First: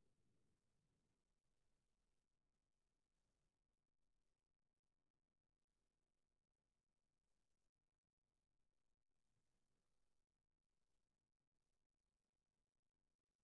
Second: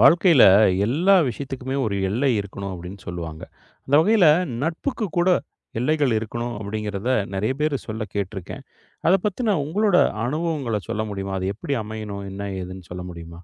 வாழ்க்கையில எல்லா விஷயத்துக்குமே ஒரு எல்லை இருக்கணும் அப்படின்னு சொல்லுவாங்க. அந்த வகையில நட்புக்கு கூட எல்லைகள் இருக்கணும் அப்படிங்கிறத நெறைய பேர் சொல்ல கேட்டிருக்கேன். அத பத்தின உங்களோட அனுபவங்கள சொல்ல முடியுமா? அது எப்படி அமையணும்? என்ன ஏதுன்னு சொல்ல முடியுமா?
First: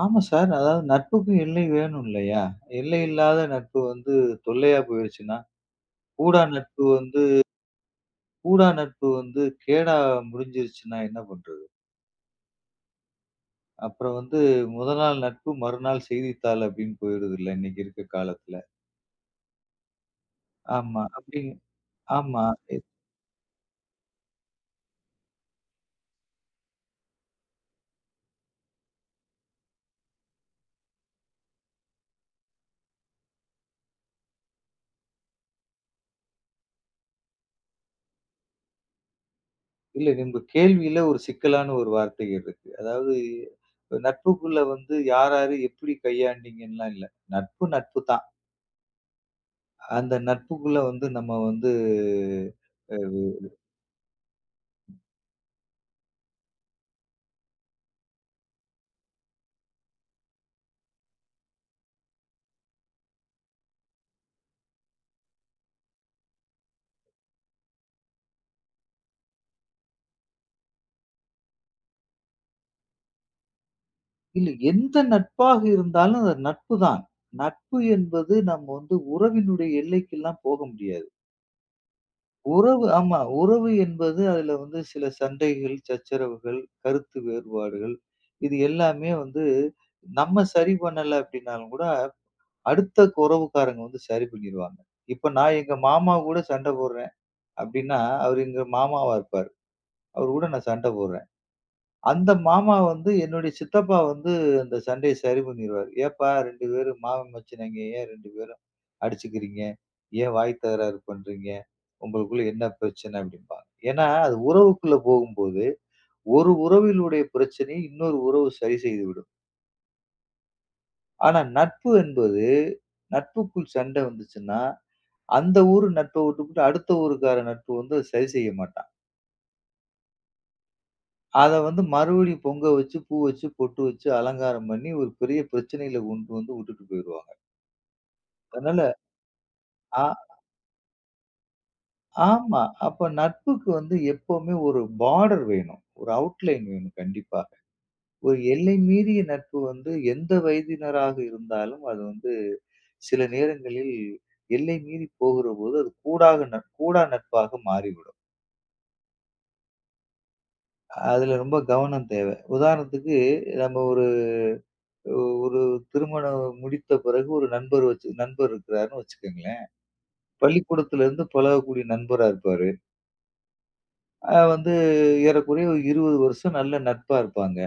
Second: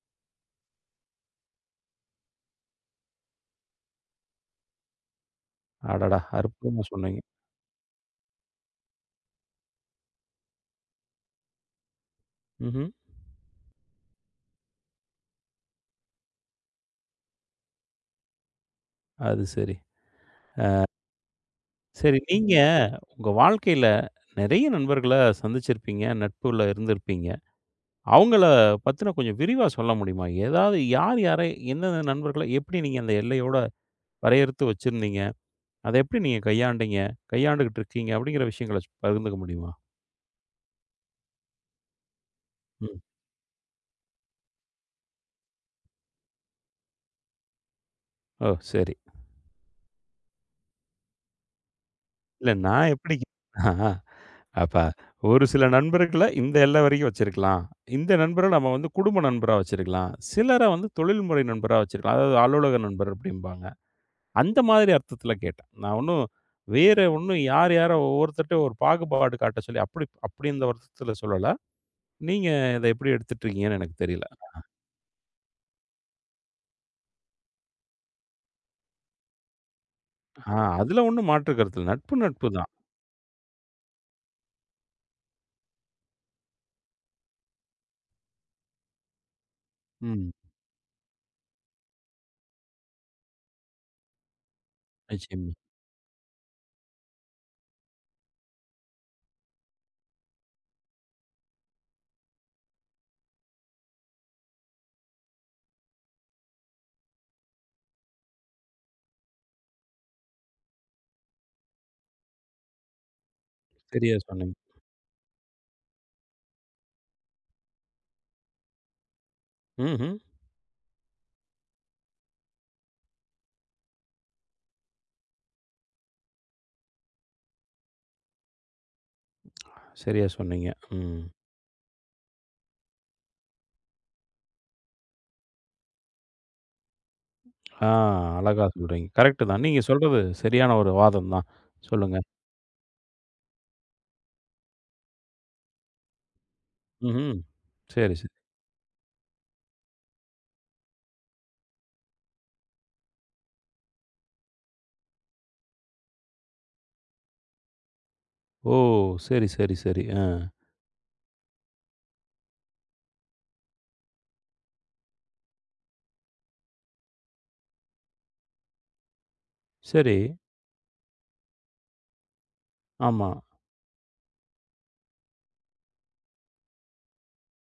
ஆமா சார். அதாவது நட்புக்கும் எல்லை வேணும் இல்லையா? எல்லை இல்லாத நட்பு வந்து தொல்லையா போயிருச்சுன்னா, அடடா! கூடா அற்புதமா நட்பு சொன்னீங்க. வந்து கூடா நட்பு வந்து கேடா முடிஞ்சிருச்சுன்னா என்ன பண்றது? ம்ஹ்ம். அப்புறம் வந்து முதல் நாள் நட்பு மறுநாள் செய்தித்தாள் அப்படின்னு போயிடுதுல்ல இன்னைக்கு இருக்க காலத்துல. அது சரி. ஆமா. அப்படிங்க. சரி ஆமா. நீங்க இ உங்க வாழ்க்கையில நெறைய நண்பர்கள சந்திச்சிருப்பீங்க. நட்புல இருந்திருப்பீங்க. அவங்கள பத்தின கொஞ்சம் விரிவா சொல்ல முடியுமா? ஏதாவது யார் யாரை எந்தெந்த நண்பர்கள எப்படி நீங்க அந்த எல்லையோட வரையறுத்து வச்சிருந்தீங்க? அத எப்படி நீங்க கையாண்டீங்க? கையாண்டுகிட்டு இருக்கீங்க அப்படிங்கிற விஷயங்கள பகிர்ந்துக்க முடியுமா? இல்ல நம்ம கேள்வியில ஒரு சிக்கலான ஒரு வார்த்தைகள் இருக்கு. ம். அதாவது நட்புக்குள்ள வந்து யார் யாரு எப்படி கையாண்டீங்கன்லாம் இல்ல. நட்பு நட்பு தான். ஓ! சரி. அந்த நட்புக்குள்ள வந்து நம்ம வந்து இல்ல நான் அ எப்படி ஆ அப்ப ஒரு சில நண்பர்கள இந்த எல்லை வரைக்கும் வச்சிருக்கலாம். இந்த நண்பர நம்ம வந்து குடும்ப நண்பரா வச்சிருக்கலாம். சிலர வந்து தொழில்முறை நண்பரா வச்சிருக்கலாம். அதாவது அலுவலக நண்பர் அப்படிம்பாங்க. அந்த மாதிரி அர்த்தத்தில கேட்டேன். நான் ஒண்ணும் வேற ஒண்ணும் யார் யார ஒவ்வொருத்தர்ட்டயும் ஒரு பாகுபாடு காட்ட சொல்லி அப்படி அப்படி இந்த அர்த்தத்தில சொல்லல. நீங்க இத எப்படி எடுத்துட்டுருக்கீங்கன்னு எனக்கு தெரியல. இல்ல எந்த நட்பாக இருந்தாலும் அது நட்பு தான். நட்பு என்பது நம்ம வந்து உறவினுடைய எல்லைக்கெல்லாம் ஆ போக அதுல முடியாது. ஒண்ணும் மாற்று கருத்து இல்ல. நட்பு நட்பு தான். உறவு ஆமா. உறவு என்பது அதுல வந்து சில சண்டைகள், சச்சரவுகள், கருத்து வேறுபாடுகள் இது எல்லாமே வந்து ம். நம்ம சரி பண்ணல அப்படின்னாலும் கூட, அடுத்த உறவுக்காரங்க வந்து சரி பண்ணிருவாங்க. இப்ப நிச்சயமா. நான் எங்க மாமா கூட சண்டை போடுறேன் அப்படின்னா, அவரு எங்க மாமாவா இருப்பாரு. அவரு கூட நான் சண்டை போடுறேன். அந்த மாமா வந்து என்னுடைய சித்தப்பா வந்து அந்த சண்டைய சரி பண்ணிருவாரு. "ஏப்பா 2 பேரும் மாமன் மச்சினங்க ஏன் 2 பேரும் அடிச்சுக்கிறீங்க? ஏன் வாய் தகராறு பண்றீங்க? உங்களுக்குள்ள என்ன பிரச்சனை?" அப்படிம்பாங்க. ஏன்னா சரியா அது சொன்னீங்க. உறவுக்குள்ள போகும்போது, ஒரு உறவினுடைய பிரச்சனையை இன்னொரு உறவு சரி செய்துவிடும். ம்ஹ்ம். ஆனா நட்பு என்பது நட்புக்குள் சண்டை வந்துச்சுன்னா, அந்த ஊர் நட்பை விட்டுப்புட்டு அடுத்த ஊருக்கார நட்பு வந்து அத சரி செய்ய மாட்டான். சரியா சொன்னீங்க. ம். அத வந்து மறுபடியும் பொங்க வச்சு, பூ வச்சு, பொட்டு வச்சு, அலங்காரம் பண்ணி ஒரு பெரிய பிரச்சனையில கொண்டு வந்து விட்டுட்டு போயிருவாங்க. ஆ அழகா அதனால சொல்றீங்க. கரெக்ட் தான். நீங்க ஆ சொல்றது சரியான ஒரு வாதம் தான். சொல்லுங்க. ஆமா. அப்ப நட்புக்கு வந்து எப்பவுமே ஒரு பார்டர் வேணும். ஒரு அவுட்லைன் வேணும் ம்ஹ்ம். கண்டிப்பா. சரி, சரி. ஒரு எல்லை மீறிய நட்பு வந்து எந்த வயதினராக இருந்தாலும் அது வந்து சில நேரங்களில் எல்லை மீறி போகிறபோது அது கூடா நட்பாக மாறிவிடும். ஓ! சரி, சரி, சரி. ஆ. அதுல ரொம்ப கவனம் தேவை. உதாரணத்துக்கு நம்ம ஒரு ஒரு திருமணம் முடித்த பிறகு ஒரு நண்பர் இருக்கிறாருன்னு வச்சுக்கங்களேன். சரி. பள்ளிக்கூடத்துல இருந்து பழகக்கூடிய நண்பரா இருப்பாரு. ஆமா. அ வந்து ஏறக்குறைய ஒரு 20 வருஷம் நல்ல நட்பா இருப்பாங்க.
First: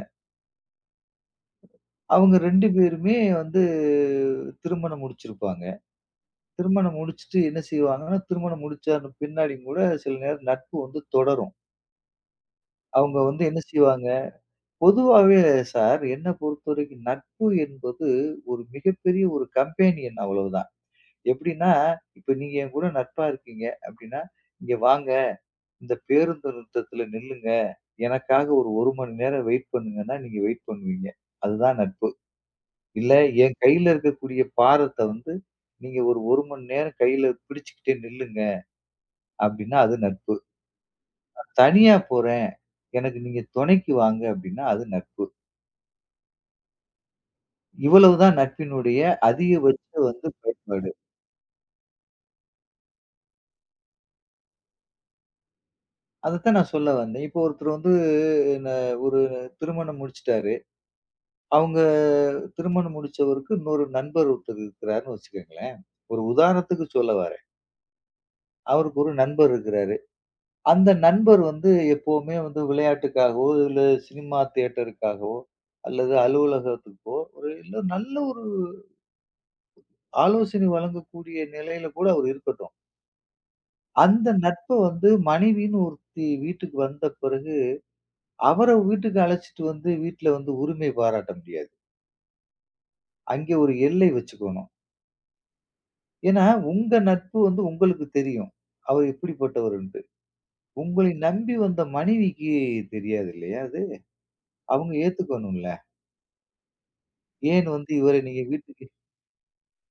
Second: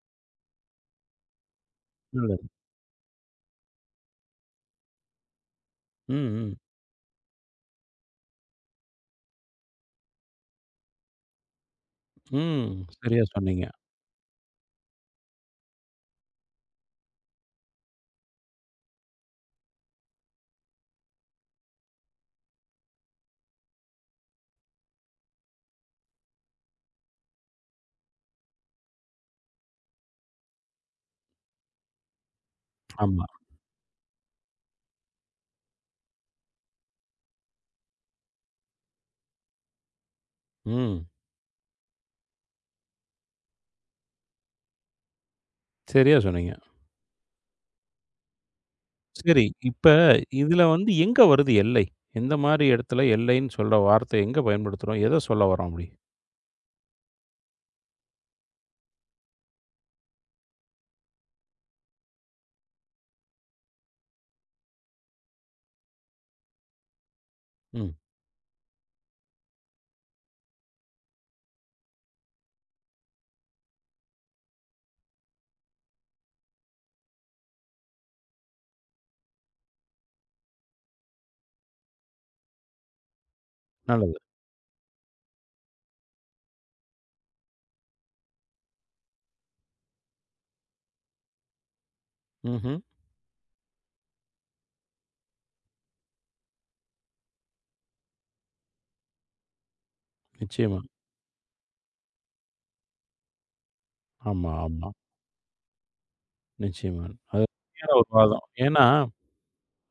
அவங்க நல்லது. 2 பேருமே வந்து திருமணம் முடிச்சிருப்பாங்க. ம், ம். திருமணம் முடிச்சுட்டு என்ன செய்வாங்கன்னா, திருமணம் முடிச்ச பின்னாடியும் கூட சில நேரம் நட்பு வந்து தொடரும். ம். அவங்க சரியா வந்து என்ன சொன்னீங்க. செய்வாங்க, பொதுவாவே சார் என்ன பொறுத்தவரைக்கும் நட்பு என்பது ஒரு மிகப்பெரிய ஒரு கம்பேனியன் அவ்வளவுதான். எப்படின்னா, இப்ப நீங்க என் கூட நட்பா இருக்கீங்க அப்படின்னா, "இங்க வாங்க, இந்த பேருந்து நிறுத்தத்துல நில்லுங்க. எனக்காக ஒரு 1 மணி நேரம் வெயிட் பண்ணுங்கன்னா" நீங்க வெயிட் பண்ணுவீங்க. அதுதான் நட்பு. இல்ல ஆமா. என் கையில இருக்கக்கூடிய பாரத்த வந்து, நீங்க ஒரு 1 மணி நேரம் கையில பிடிச்சுக்கிட்டே நில்லுங்க அப்படின்னா, அது நட்பு. ம். தனியா போறேன், எனக்கு நீங்க துணைக்கு வாங்க அப்படின்னா, அது நட்பு. சரியா சொன்னீங்க. இவ்வளவுதான் நட்பினுடைய சரி, இப்ப அதிகபட்ச வந்து இதுல பயன்பாடு. வந்து எங்க வருது எல்லை? எந்த மாரி இடத்துல எல்லைன்னு சொல்ற வார்த்தை எங்க பயன்படுத்துறோம்? எத சொல்ல வரோம் அப்படி? அதத்தான் நான் சொல்ல வந்தேன். இப்போ ஒருத்தர் வந்து ந ஒரு திருமணம் முடிச்சுட்டாரு. அவங்க திருமணம் முடிச்சவருக்கு இன்னொரு நண்பர் ஒருத்தர் இருக்கிறாருன்னு வச்சுக்கங்களேன். ஒரு உதாரணத்துக்கு சொல்ல வரேன். ம். அவருக்கு ஒரு நண்பர் இருக்கிறாரு. அந்த நண்பர் வந்து எப்பவுமே வந்து விளையாட்டுக்காகவோ, இல்ல சினிமா தியேட்டருக்காகவோ, அல்லது அலுவலகத்துக்கோ, ஒரு இல்ல நல்ல ஒரு ஆலோசனை வழங்கக்கூடிய நிலையில கூட அவர் இருக்கட்டும். நல்லது. அந்த நட்ப வந்து மனைவின்னு ஒருத்தி வீட்டுக்கு வந்த பிறகு, அவர வீட்டுக்கு அழைச்சிட்டு வந்து வீட்ல வந்து உரிமை பாராட்ட முடியாது. ம்ஹ்ம். அங்கே ஒரு எல்லை வச்சுக்கணும். ஏன்னா, உங்க நட்பு வந்து உங்களுக்கு தெரியும். அவர் எப்படிப்பட்டவருன்ட்டு. நிச்சயமா. உங்களை நம்பி வந்த மனைவிக்கு தெரியாது இல்லையா அது? ஆமா, ஆமா. அவங்க ஏத்துக்கணும்ல. நிச்சயமா. அது ஏன் உண்மையான வந்து ஒரு இவரை நீங்க வாதம். வீட்டுக்கு ஏன்னா,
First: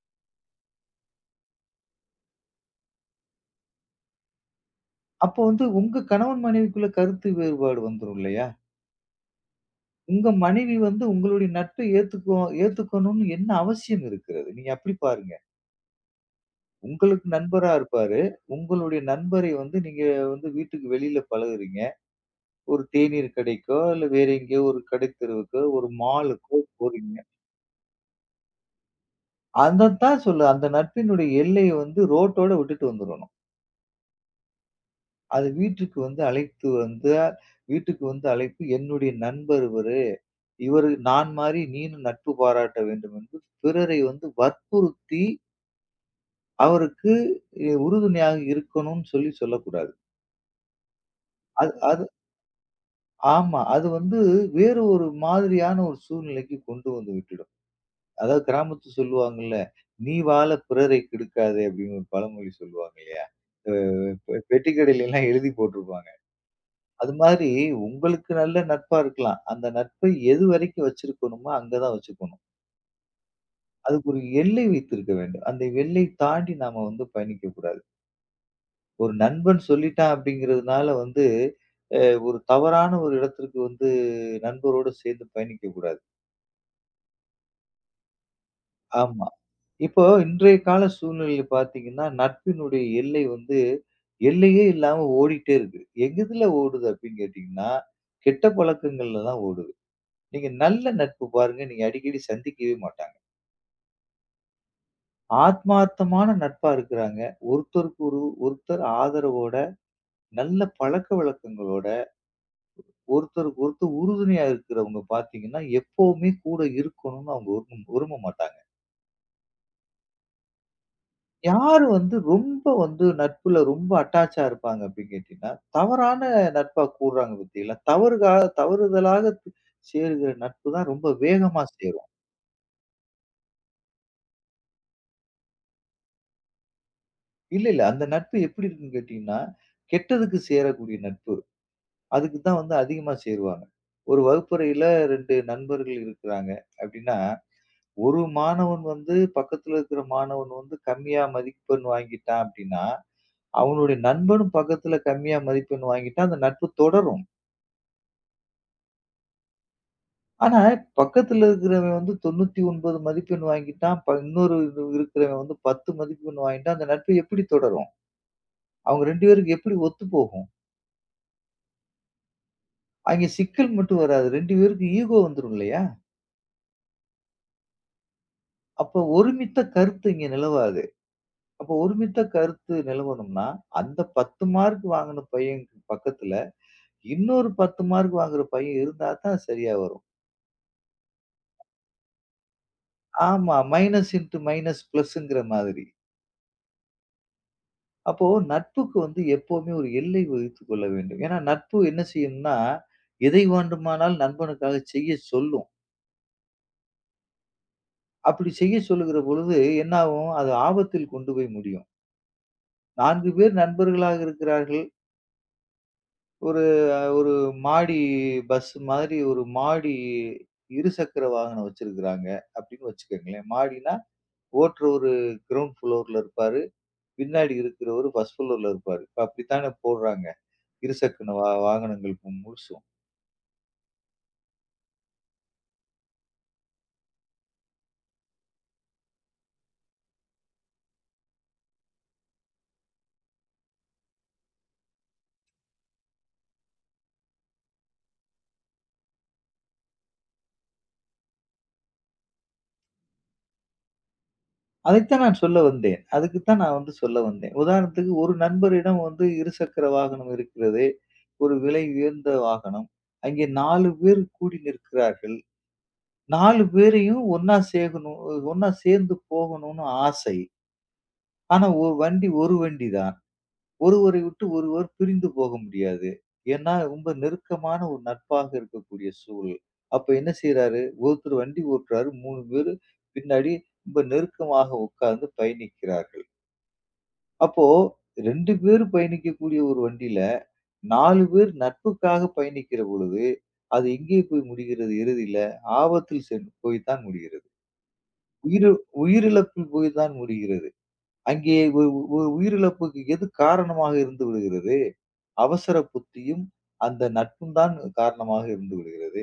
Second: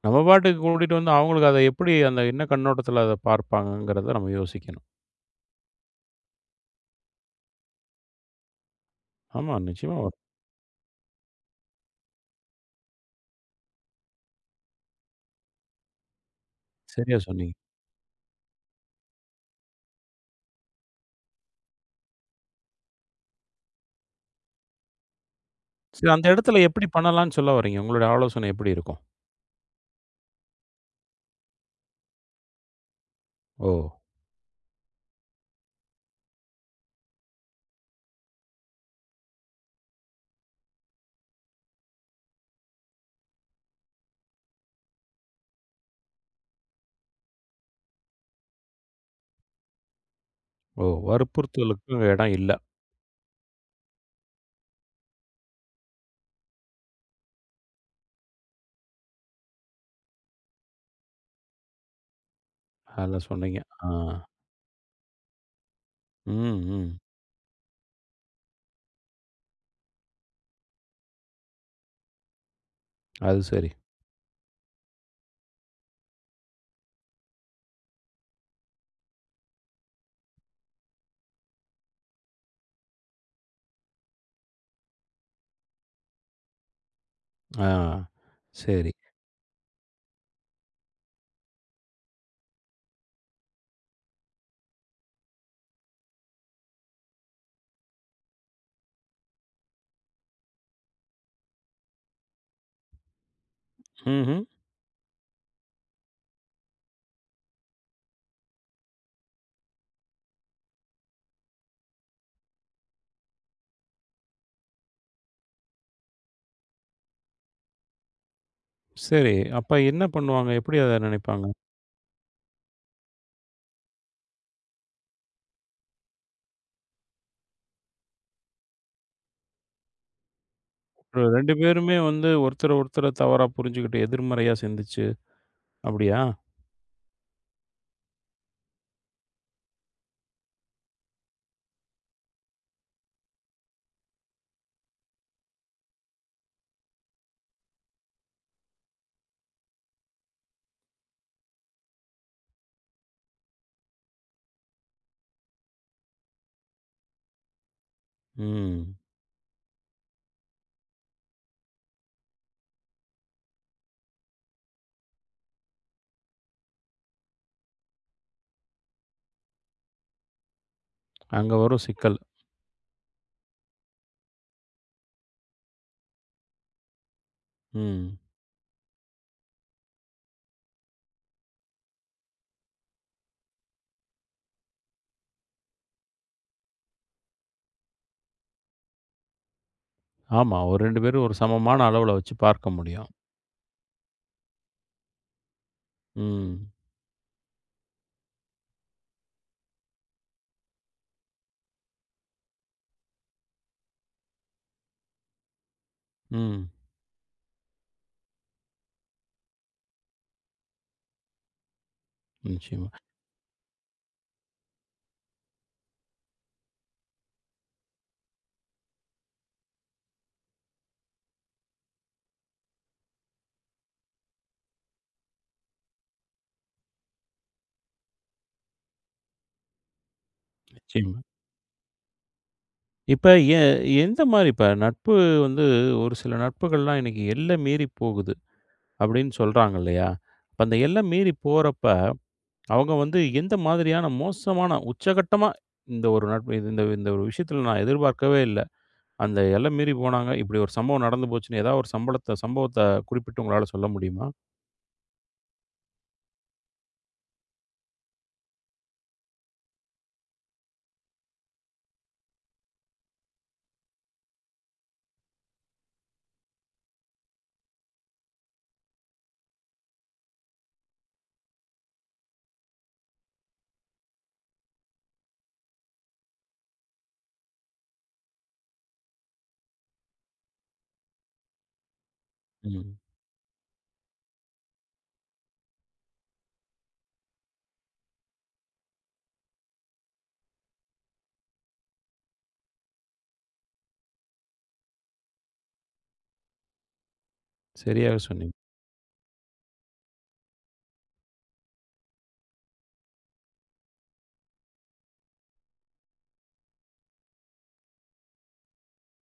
நம்ம பாட்டுக்கு கூட்டிட்டு வந்து அவங்களுக்கு அத எப்படி அந்த என்ன கண்ணோட்டத்துல அத பார்ப்பாங்கங்கிறத நம்ம யோசிக்கணும். அப்போ வந்து உங்க கணவன் மனைவிக்குள்ள கருத்து வேறுபாடு வந்துரும் இல்லையா? ஆமா, நிச்சயமா வரும். உங்க மனைவி வந்து உங்களுடைய நட்பை ஏத்துக்கணும்னு என்ன அவசியம் இருக்கிறது? நீங்க அப்படி பாருங்க. சரியா உங்களுக்கு சொன்னீங்க. நண்பரா இருப்பாரு. உங்களுடைய நண்பரை வந்து நீங்க வந்து வீட்டுக்கு வெளியில பழகுறீங்க. ஒரு தேநீர் கடைக்கோ, இல்ல வேற எங்கேயோ ஒரு கடைத்தெருவுக்கோ, ஒரு சரி அந்த மாலுக்கோ இடத்துல எப்படி போறீங்க. பண்ணலாம்னு சொல்ல வர்றீங்க? உங்களுடைய ஆலோசனை எப்படி இருக்கும்? அதத்தான் சொல்லு. அந்த நட்பினுடைய எல்லைய வந்து ரோட்டோட விட்டுட்டு வந்துரணும். ஓ! அது வீட்டுக்கு வந்து அழைத்து வந்தா வீட்டுக்கு வந்து அழைப்பு என்னுடைய நண்பர் இவரு. இவரு நான் மாரி நீனும் நட்பு பாராட்ட வேண்டும் என்று பிறரை வந்து வற்புறுத்தி அவருக்கு உறுதுணையாக இருக்கணும்னு சொல்லி சொல்லக்கூடாது. ஓ! அது வற்புறுத்தலுக்கு அது அங்க இடம் இல்ல. ஆமா. அது வந்து வேறு ஒரு மாதிரியான ஒரு சூழ்நிலைக்கு கொண்டு வந்து விட்டுடும். அதாவது கிராமத்து சொல்லுவாங்கல்ல, "நீ வாழ பிறரை கெடுக்காதே" அப்படின்னு ஒரு பழமொழி சொல்லுவாங்க இல்லையா? அதெல்லாம் சொன்னீங்க. அ ஆ. பெ பெட்டிக்கடையிலலாம் எழுதி போட்டிருப்பாங்க. ம், ம். அது மாதிரி உங்களுக்கு நல்ல நட்பா இருக்கலாம். அந்த நட்பை எது வரைக்கும் வச்சிருக்கணுமோ, அங்க தான் வச்சுக்கணும். அது சரி. அதுக்கு ஒரு எல்லை வைத்திருக்க வேண்டும். அந்த எல்லை தாண்டி நாம வந்து பயணிக்கக் கூடாது. ஒரு நண்பன் சொல்லிட்டான் அப்படிங்கிறதுனால வந்து, அ ஒரு தவறான ஒரு இடத்திற்கு வந்து நண்பரோடு சேர்ந்து பயணிக்கக் கூடாது. ஆ. சரி. ஆமா. இப்போ இன்றைய கால சூழ்நிலையில பார்த்தீங்கன்னா, நட்பினுடைய எல்லை வந்து எல்லையே இல்லாம ஓடிட்டே இருக்கு. எதுல ஓடுது அப்படின்னு கேட்டீங்கன்னா, கெட்ட பழக்கங்கள்ல தான் ஓடுது. நீங்க நல்ல நட்பு பாருங்க, நீங்க அடிக்கடி சந்திக்கவே மாட்டாங்க. ம்ஹ்ம். ஆத்மார்த்தமான நட்பா இருக்கிறாங்க. ஒருத்தருக்கு ஒருத்தர் ஆதரவோட, நல்ல பழக்கவழக்கங்களோட, ஒருத்தருக்கு ஒருத்தர் உறுதுணையா இருக்கிறவங்க பார்த்தீங்கன்னா, எப்பவுமே கூட இருக்கணும்னு அவங்க விரும்ப விரும்ப மாட்டாங்க. சரி. அப்ப என்ன பண்ணுவாங்க? எப்படி அத நினைப்பாங்க? யாரு வந்து ரொம்ப வந்து நட்புல ரொம்ப அட்டாச்சா இருப்பாங்க அப்படின்னு கேட்டீங்கன்னா, தவறான நட்பா கூடுறாங்க பாத்தீங்களா? தவறுதலாக தி- சேருகிற நட்பு தான் ரொம்ப ஒரு 2 வேகமா பேருமே சேரும். வந்து ஒருத்தர ஒருத்தர தவறா புரிஞ்சுகிட்டு எதிர்மறையா சிந்திச்சு, அப்படியா? இல்ல, இல்ல. அந்த நட்பு எப்படி இருக்குன்னு கேட்டீங்கன்னா, கெட்டதுக்கு சேரக்கூடிய நட்பு. அதுக்கு தான் வந்து அதிகமா சேருவாங்க. ஒரு வகுப்பறையில 2 நண்பர்கள் இருக்கிறாங்க அப்படின்னா, ஒரு மாணவன் வந்து பக்கத்துல இருக்கிற மாணவன் வந்து கம்மியா மதிப்பெண் வாங்கிட்டான் அப்படின்னா, அவனுடைய நண்பனும் பக்கத்துல கம்மியா மதிப்பெண் வாங்கிட்டா அந்த நட்பு தொடரும். ம். ஆனா, பக்கத்துல இருக்கிறவன் வந்து 99 மதிப்பெண் வாங்கிட்டான். இன்னொரு இது இருக்கிறவன் வந்து 10 மதிப்பெண் வாங்கிட்டான். அந்த நட்பு எப்படி தொடரும்? அவங்க 2 பேருக்கு எப்படி ஒத்துப்போகும்? அங்க வரும் சிக்கல். அங்கே சிக்கல் மட்டும் வராது. 2 பேருக்கு ஈகோ வந்துரும் இல்லையா? ம். அப்ப ஒருமித்த கருத்து இங்க நிலவாது. அப்ப ஒருமித்த கருத்து நிலவணும்னா, அந்த 10 மார்க் வாங்கின பையன் பக்கத்துல இன்னொரு 10 மார்க் வாங்குற பையன் இருந்தா தான் சரியா வரும். ஆமா. ஒரு 2 பேரும் ஒரு சமமான அளவுல வச்சு பார்க்க முடியும். ஆமா. மைனஸ் இன்டு மைனஸ் பிளஸ்ங்கிற மாதிரி. ம். அப்போ நட்புக்கு வந்து எப்பவுமே ஒரு எல்லை வகுத்துக் கொள்ள வேண்டும். ஏன்னா நட்பு என்ன செய்யும்னா, எதை வேண்டுமானால் நண்பனுக்காக செய்ய சொல்லும். ம். அப்படி செய்ய சொல்லுகிற பொழுது என்ன ஆகும்? அது ஆபத்தில் கொண்டு போய் முடியும். நிச்சயமா, 4 பேர் நண்பர்களாக இருக்கிறார்கள். ஒரு ஒரு மாடி பஸ் மாதிரி ஒரு மாடி இருசக்கர வாகனம் வச்சிருக்கிறாங்க அப்படின்னு வச்சுக்கங்களேன். மாடின்னா ஓட்டுறவரு கிரவுண்ட் ஃப்ளோர்ல இருப்பாரு. பின்னாடி இருக்கிறவரு ஃபர்ஸ்ட் ஃப்ளோர்ல இருப்பாரு. இப்ப அப்படித்தானே போடுறாங்க. நிச்சயமா. இருசக்கர வா வாகனங்கள் முழுசும். இப்ப எ எந்த மாரி இப்ப நட்பு வந்து ஒரு சில நட்புகள்லாம் இன்னைக்கு எல்லை மீறி போகுது அப்படின்னு சொல்றாங்க இல்லையா? அப்ப அந்த எல்லை மீறி போறப்ப, அவங்க வந்து எந்த மாதிரியான மோசமான உச்சகட்டமா இந்த ஒரு நட்பு இது இந்த இந்த ஒரு விஷயத்துல நான் எதிர்பார்க்கவே இல்ல. அந்த எல்லை மீறி போனாங்க. இப்படி ஒரு சம்பவம் நடந்து போச்சுன்னு ஏதாவது ஒரு சம்பவத்த குறிப்பிட்டு உங்களால சொல்ல முடியுமா? அதைத்தான் நான் சொல்ல வந்தேன். அதுக்குத்தான் நான் வந்து சொல்ல வந்தேன். உதாரணத்துக்கு ஒரு நண்பரிடம் வந்து இருசக்கர வாகனம் இருக்கிறது. ஒரு விலை உயர்ந்த வாகனம். அங்கே 4 பேர் கூடி நிற்கிறார்கள். 4 பேரையும் ஒண்ணா சேகணும் ஒண்ணா சேர்ந்து போகணும்னு ஆசை. ஆனா ஒரு வண்டி தான். ஒருவரை விட்டு ஒருவர் பிரிந்து போக முடியாது. ஏன்னா ரொம்ப நெருக்கமான ஒரு நட்பாக இருக்கக்கூடிய சூழல். அப்ப என்ன செய்றாரு, ஒருத்தர் வண்டி ஓட்டுறாரு. 3 பேரு ம். பின்னாடி ரொம்ப நெருக்கமாக உட்கார்ந்து பயணிக்கிறார்கள். அப்போ 2 பேர் பயணிக்கக்கூடிய ஒரு வண்டியில 4 பேர் நட்புக்காக பயணிக்கிற பொழுது, அது எங்கே போய் முடிகிறது இறுதியில? ஆபத்தில் சென்று போய் தான் முடிகிறது. சரியாக சொன்னீங்க. உயிர் உயிரிழப்பில் போய் தான் முடிகிறது. அங்கே ஒ ஒரு உயிரிழப்புக்கு எது காரணமாக இருந்து விடுகிறது? அவசர புத்தியும், அந்த நட்பும் தான் காரணமாக இருந்து விடுகிறது.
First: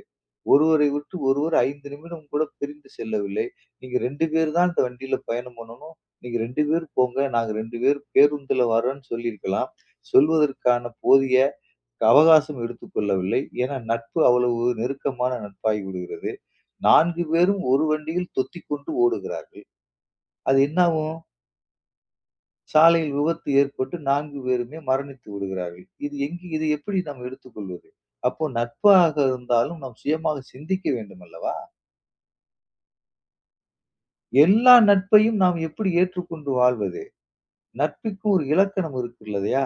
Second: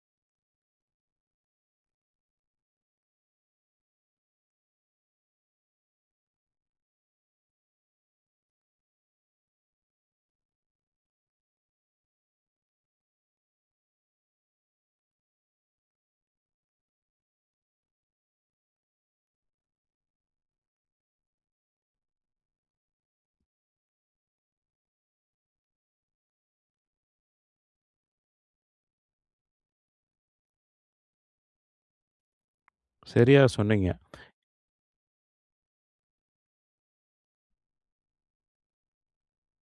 ஒருவரை விட்டு ஒருவர் 5 நிமிடம் கூட பிரிந்து செல்லவில்லை. நீங்க 2 பேர் தான் இந்த வண்டியில பயணம் பண்ணணும். நீங்க 2 பேர் போங்க. நாங்க 2 பேர் பேருந்துல வர்றோம்ன்னு சொல்லியிருக்கலாம். சொல்வதற்கான போதிய அவகாசம் எடுத்துக்கொள்ளவில்லை. ஏன்னா நட்பு அவ்வளவு நெருக்கமான நட்பாகி விடுகிறது. 4 பேரும் ஒரு வண்டியில் தொத்திக்கொண்டு ஓடுகிறார்கள். அது என்னாகும்? சாலையில் விபத்து ஏற்பட்டு 4 பேருமே மரணித்து விடுகிறார்கள். இது எப்படி நாம் எடுத்துக்கொள்வது? அப்போ நட்பாக இருந்தாலும் நாம் சுயமாக சிந்திக்க வேண்டும் அல்லவா? சரியா சொன்னீங்க. எல்லா நட்பையும் நாம் எப்படி ஏற்றுக்கொண்டு வாழ்வது? நட்புக்கு ஒரு இலக்கணம் இருக்கு இல்லையா?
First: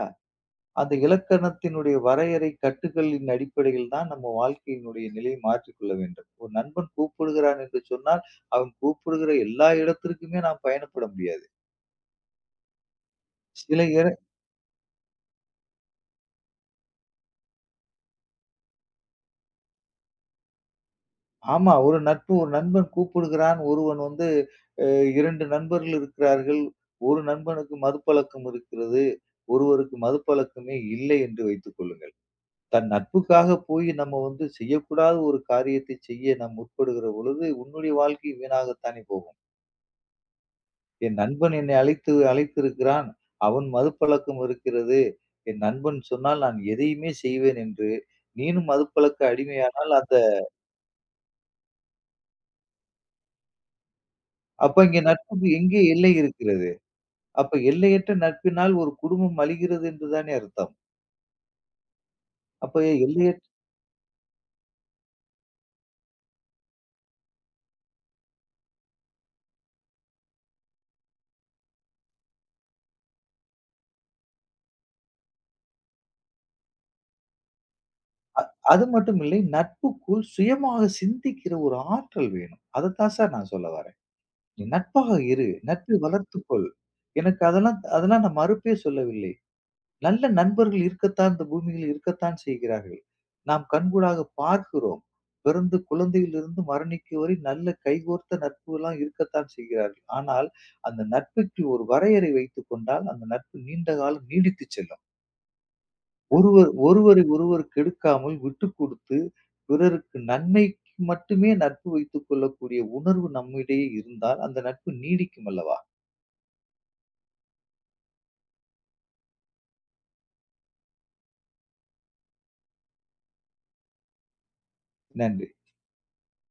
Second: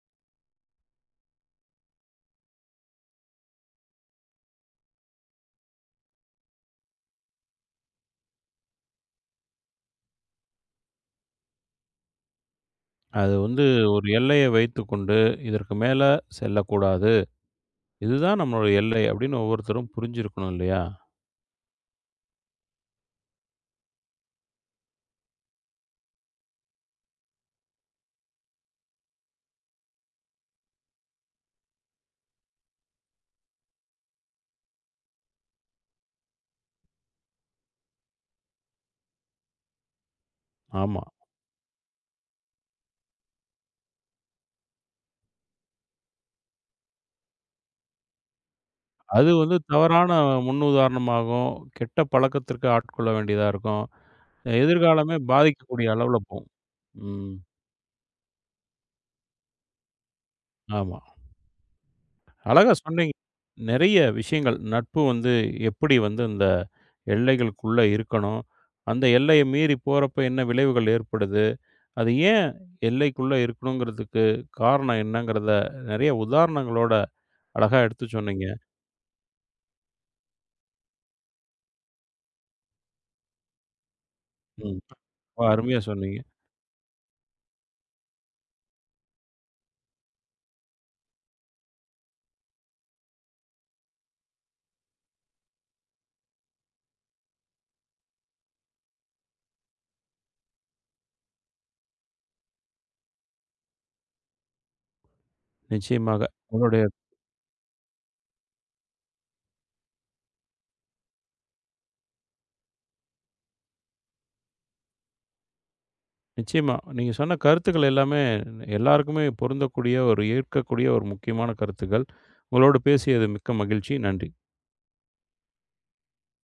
அந்த இலக்கணத்தினுடைய வரையறை, கட்டுகளின் அடிப்படையில் தான் நம்ம வாழ்க்கையினுடைய நிலையை மாற்றிக்கொள்ள வேண்டும். ஒரு நண்பன் கூப்பிடுகிறான் என்று சொன்னால், அவன் கூப்பிடுகிற எல்லா இடத்திற்குமே நாம் பயணப்பட முடியாது. அது வந்து சில ஒரு இர எல்லைய வைத்துக்கொண்டு, இதற்கு மேல செல்லக்கூடாது. இதுதான் நம்மளோட எல்லை அப்படின்னு ஒவ்வொருத்தரும் புரிஞ்சிருக்கணும் இல்லையா? ஆமா. ஒரு நண்பன் கூப்பிடுகிறான். ஒருவன் வந்து அ 2 நண்பர்கள் இருக்கிறார்கள். ஒரு நண்பனுக்கு மதுப்பழக்கம் இருக்கிறது. ஒருவருக்கு மதுப்பழக்கமே இல்லை என்று வைத்துக் கொள்ளுங்கள். தன் நட்புக்காக போய் நம்ம வந்து செய்யக்கூடாத ஒரு காரியத்தை செய்ய நாம் முற்படுகிற பொழுது, உன்னுடைய வாழ்க்கை வீணாகத்தானே போகும். ஆமா. என் நண்பன் என்னை அழைத்திருக்கிறான். அவன் மதுப்பழக்கம் இருக்கிறது. என் நண்பன் சொன்னால் நான் எதையுமே செய்வேன் என்று, நீனும் மதுப்பழக்க அது வந்து அடிமையானால் தவறான அந்த முன்னுதாரணமாகும். கெட்ட பழக்கத்திற்கு ஆட்கொள்ள வேண்டியதா இருக்கும். அப்ப இங்க எதிர்காலமே நட்புக்கு எங்கே பாதிக்கக்கூடிய எல்லை அளவுல போகும். இருக்கிறது? ம். அப்ப எல்லையற்ற நட்பினால் ஒரு குடும்பம் அழிகிறது என்று தானே அர்த்தம். ஆமா. அழகா அப்ப சொன்னீங்க. எல்லையற் நெறைய விஷயங்கள் நட்பு வந்து எப்படி வந்து அந்த எல்லைகளுக்குள்ள இருக்கணும்? அந்த எல்லைய மீறி போறப்ப என்ன விளைவுகள் ஏற்படுது? அது ஏன் எல்லைக்குள்ள இருக்கணுங்கிறதுக்கு காரணம் என்னங்கிறத நெறைய உதாரணங்களோட அழகா எடுத்து சொன்னீங்க. அது மட்டும் இல்லை, நட்புக்குள் சுயமாக சிந்திக்கிற ஒரு ஆற்றல் வேணும். அதத்தான் சார் நான் சொல்ல வரேன். நீ ம். நட்பாக ரொம்ப இரு. அருமையா நட்பை சொன்னீங்க. வளர்த்துக்கொள். எனக்கு அதெல்லாம் அதெல்லாம் நான் மறுப்பே சொல்லவில்லை. நல்ல நண்பர்கள் இருக்கத்தான் இந்த பூமியில் இருக்கத்தான் செய்கிறார்கள். நாம் கண்கூடாக பார்க்கிறோம். பிறந்து குழந்தையிலிருந்து மரணிக்கும் வரை நல்ல கைகோர்த்த நட்புலாம் இருக்கத்தான் செய்கிறார்கள். ஆனால், அந்த நட்புக்கு ஒரு வரையறை வைத்துக் கொண்டால், அந்த நட்பு நீண்ட காலம் நீடித்துச் செல்லும். நிச்சயமாக. ஒருவர் உங்களுடைய ஒருவரை ஒருவர் கெடுக்காமல் விட்டுக் கொடுத்து, பிறருக்கு நன்மைக்கு மட்டுமே நட்பு வைத்துக் கொள்ளக்கூடிய உணர்வு நம்மிடையே இருந்தால், அந்த நட்பு நீடிக்கும் அல்லவா? நிச்சயமா. நீங்க சொன்ன கருத்துக்கள் எல்லாமே எல்லாருக்குமே பொருந்தக்கூடிய ஒரு ஏற்கக்கூடிய ஒரு முக்கியமான கருத்துக்கள். உங்களோடு பேசியது மிக்க மகிழ்ச்சி. நன்றி. நன்றி.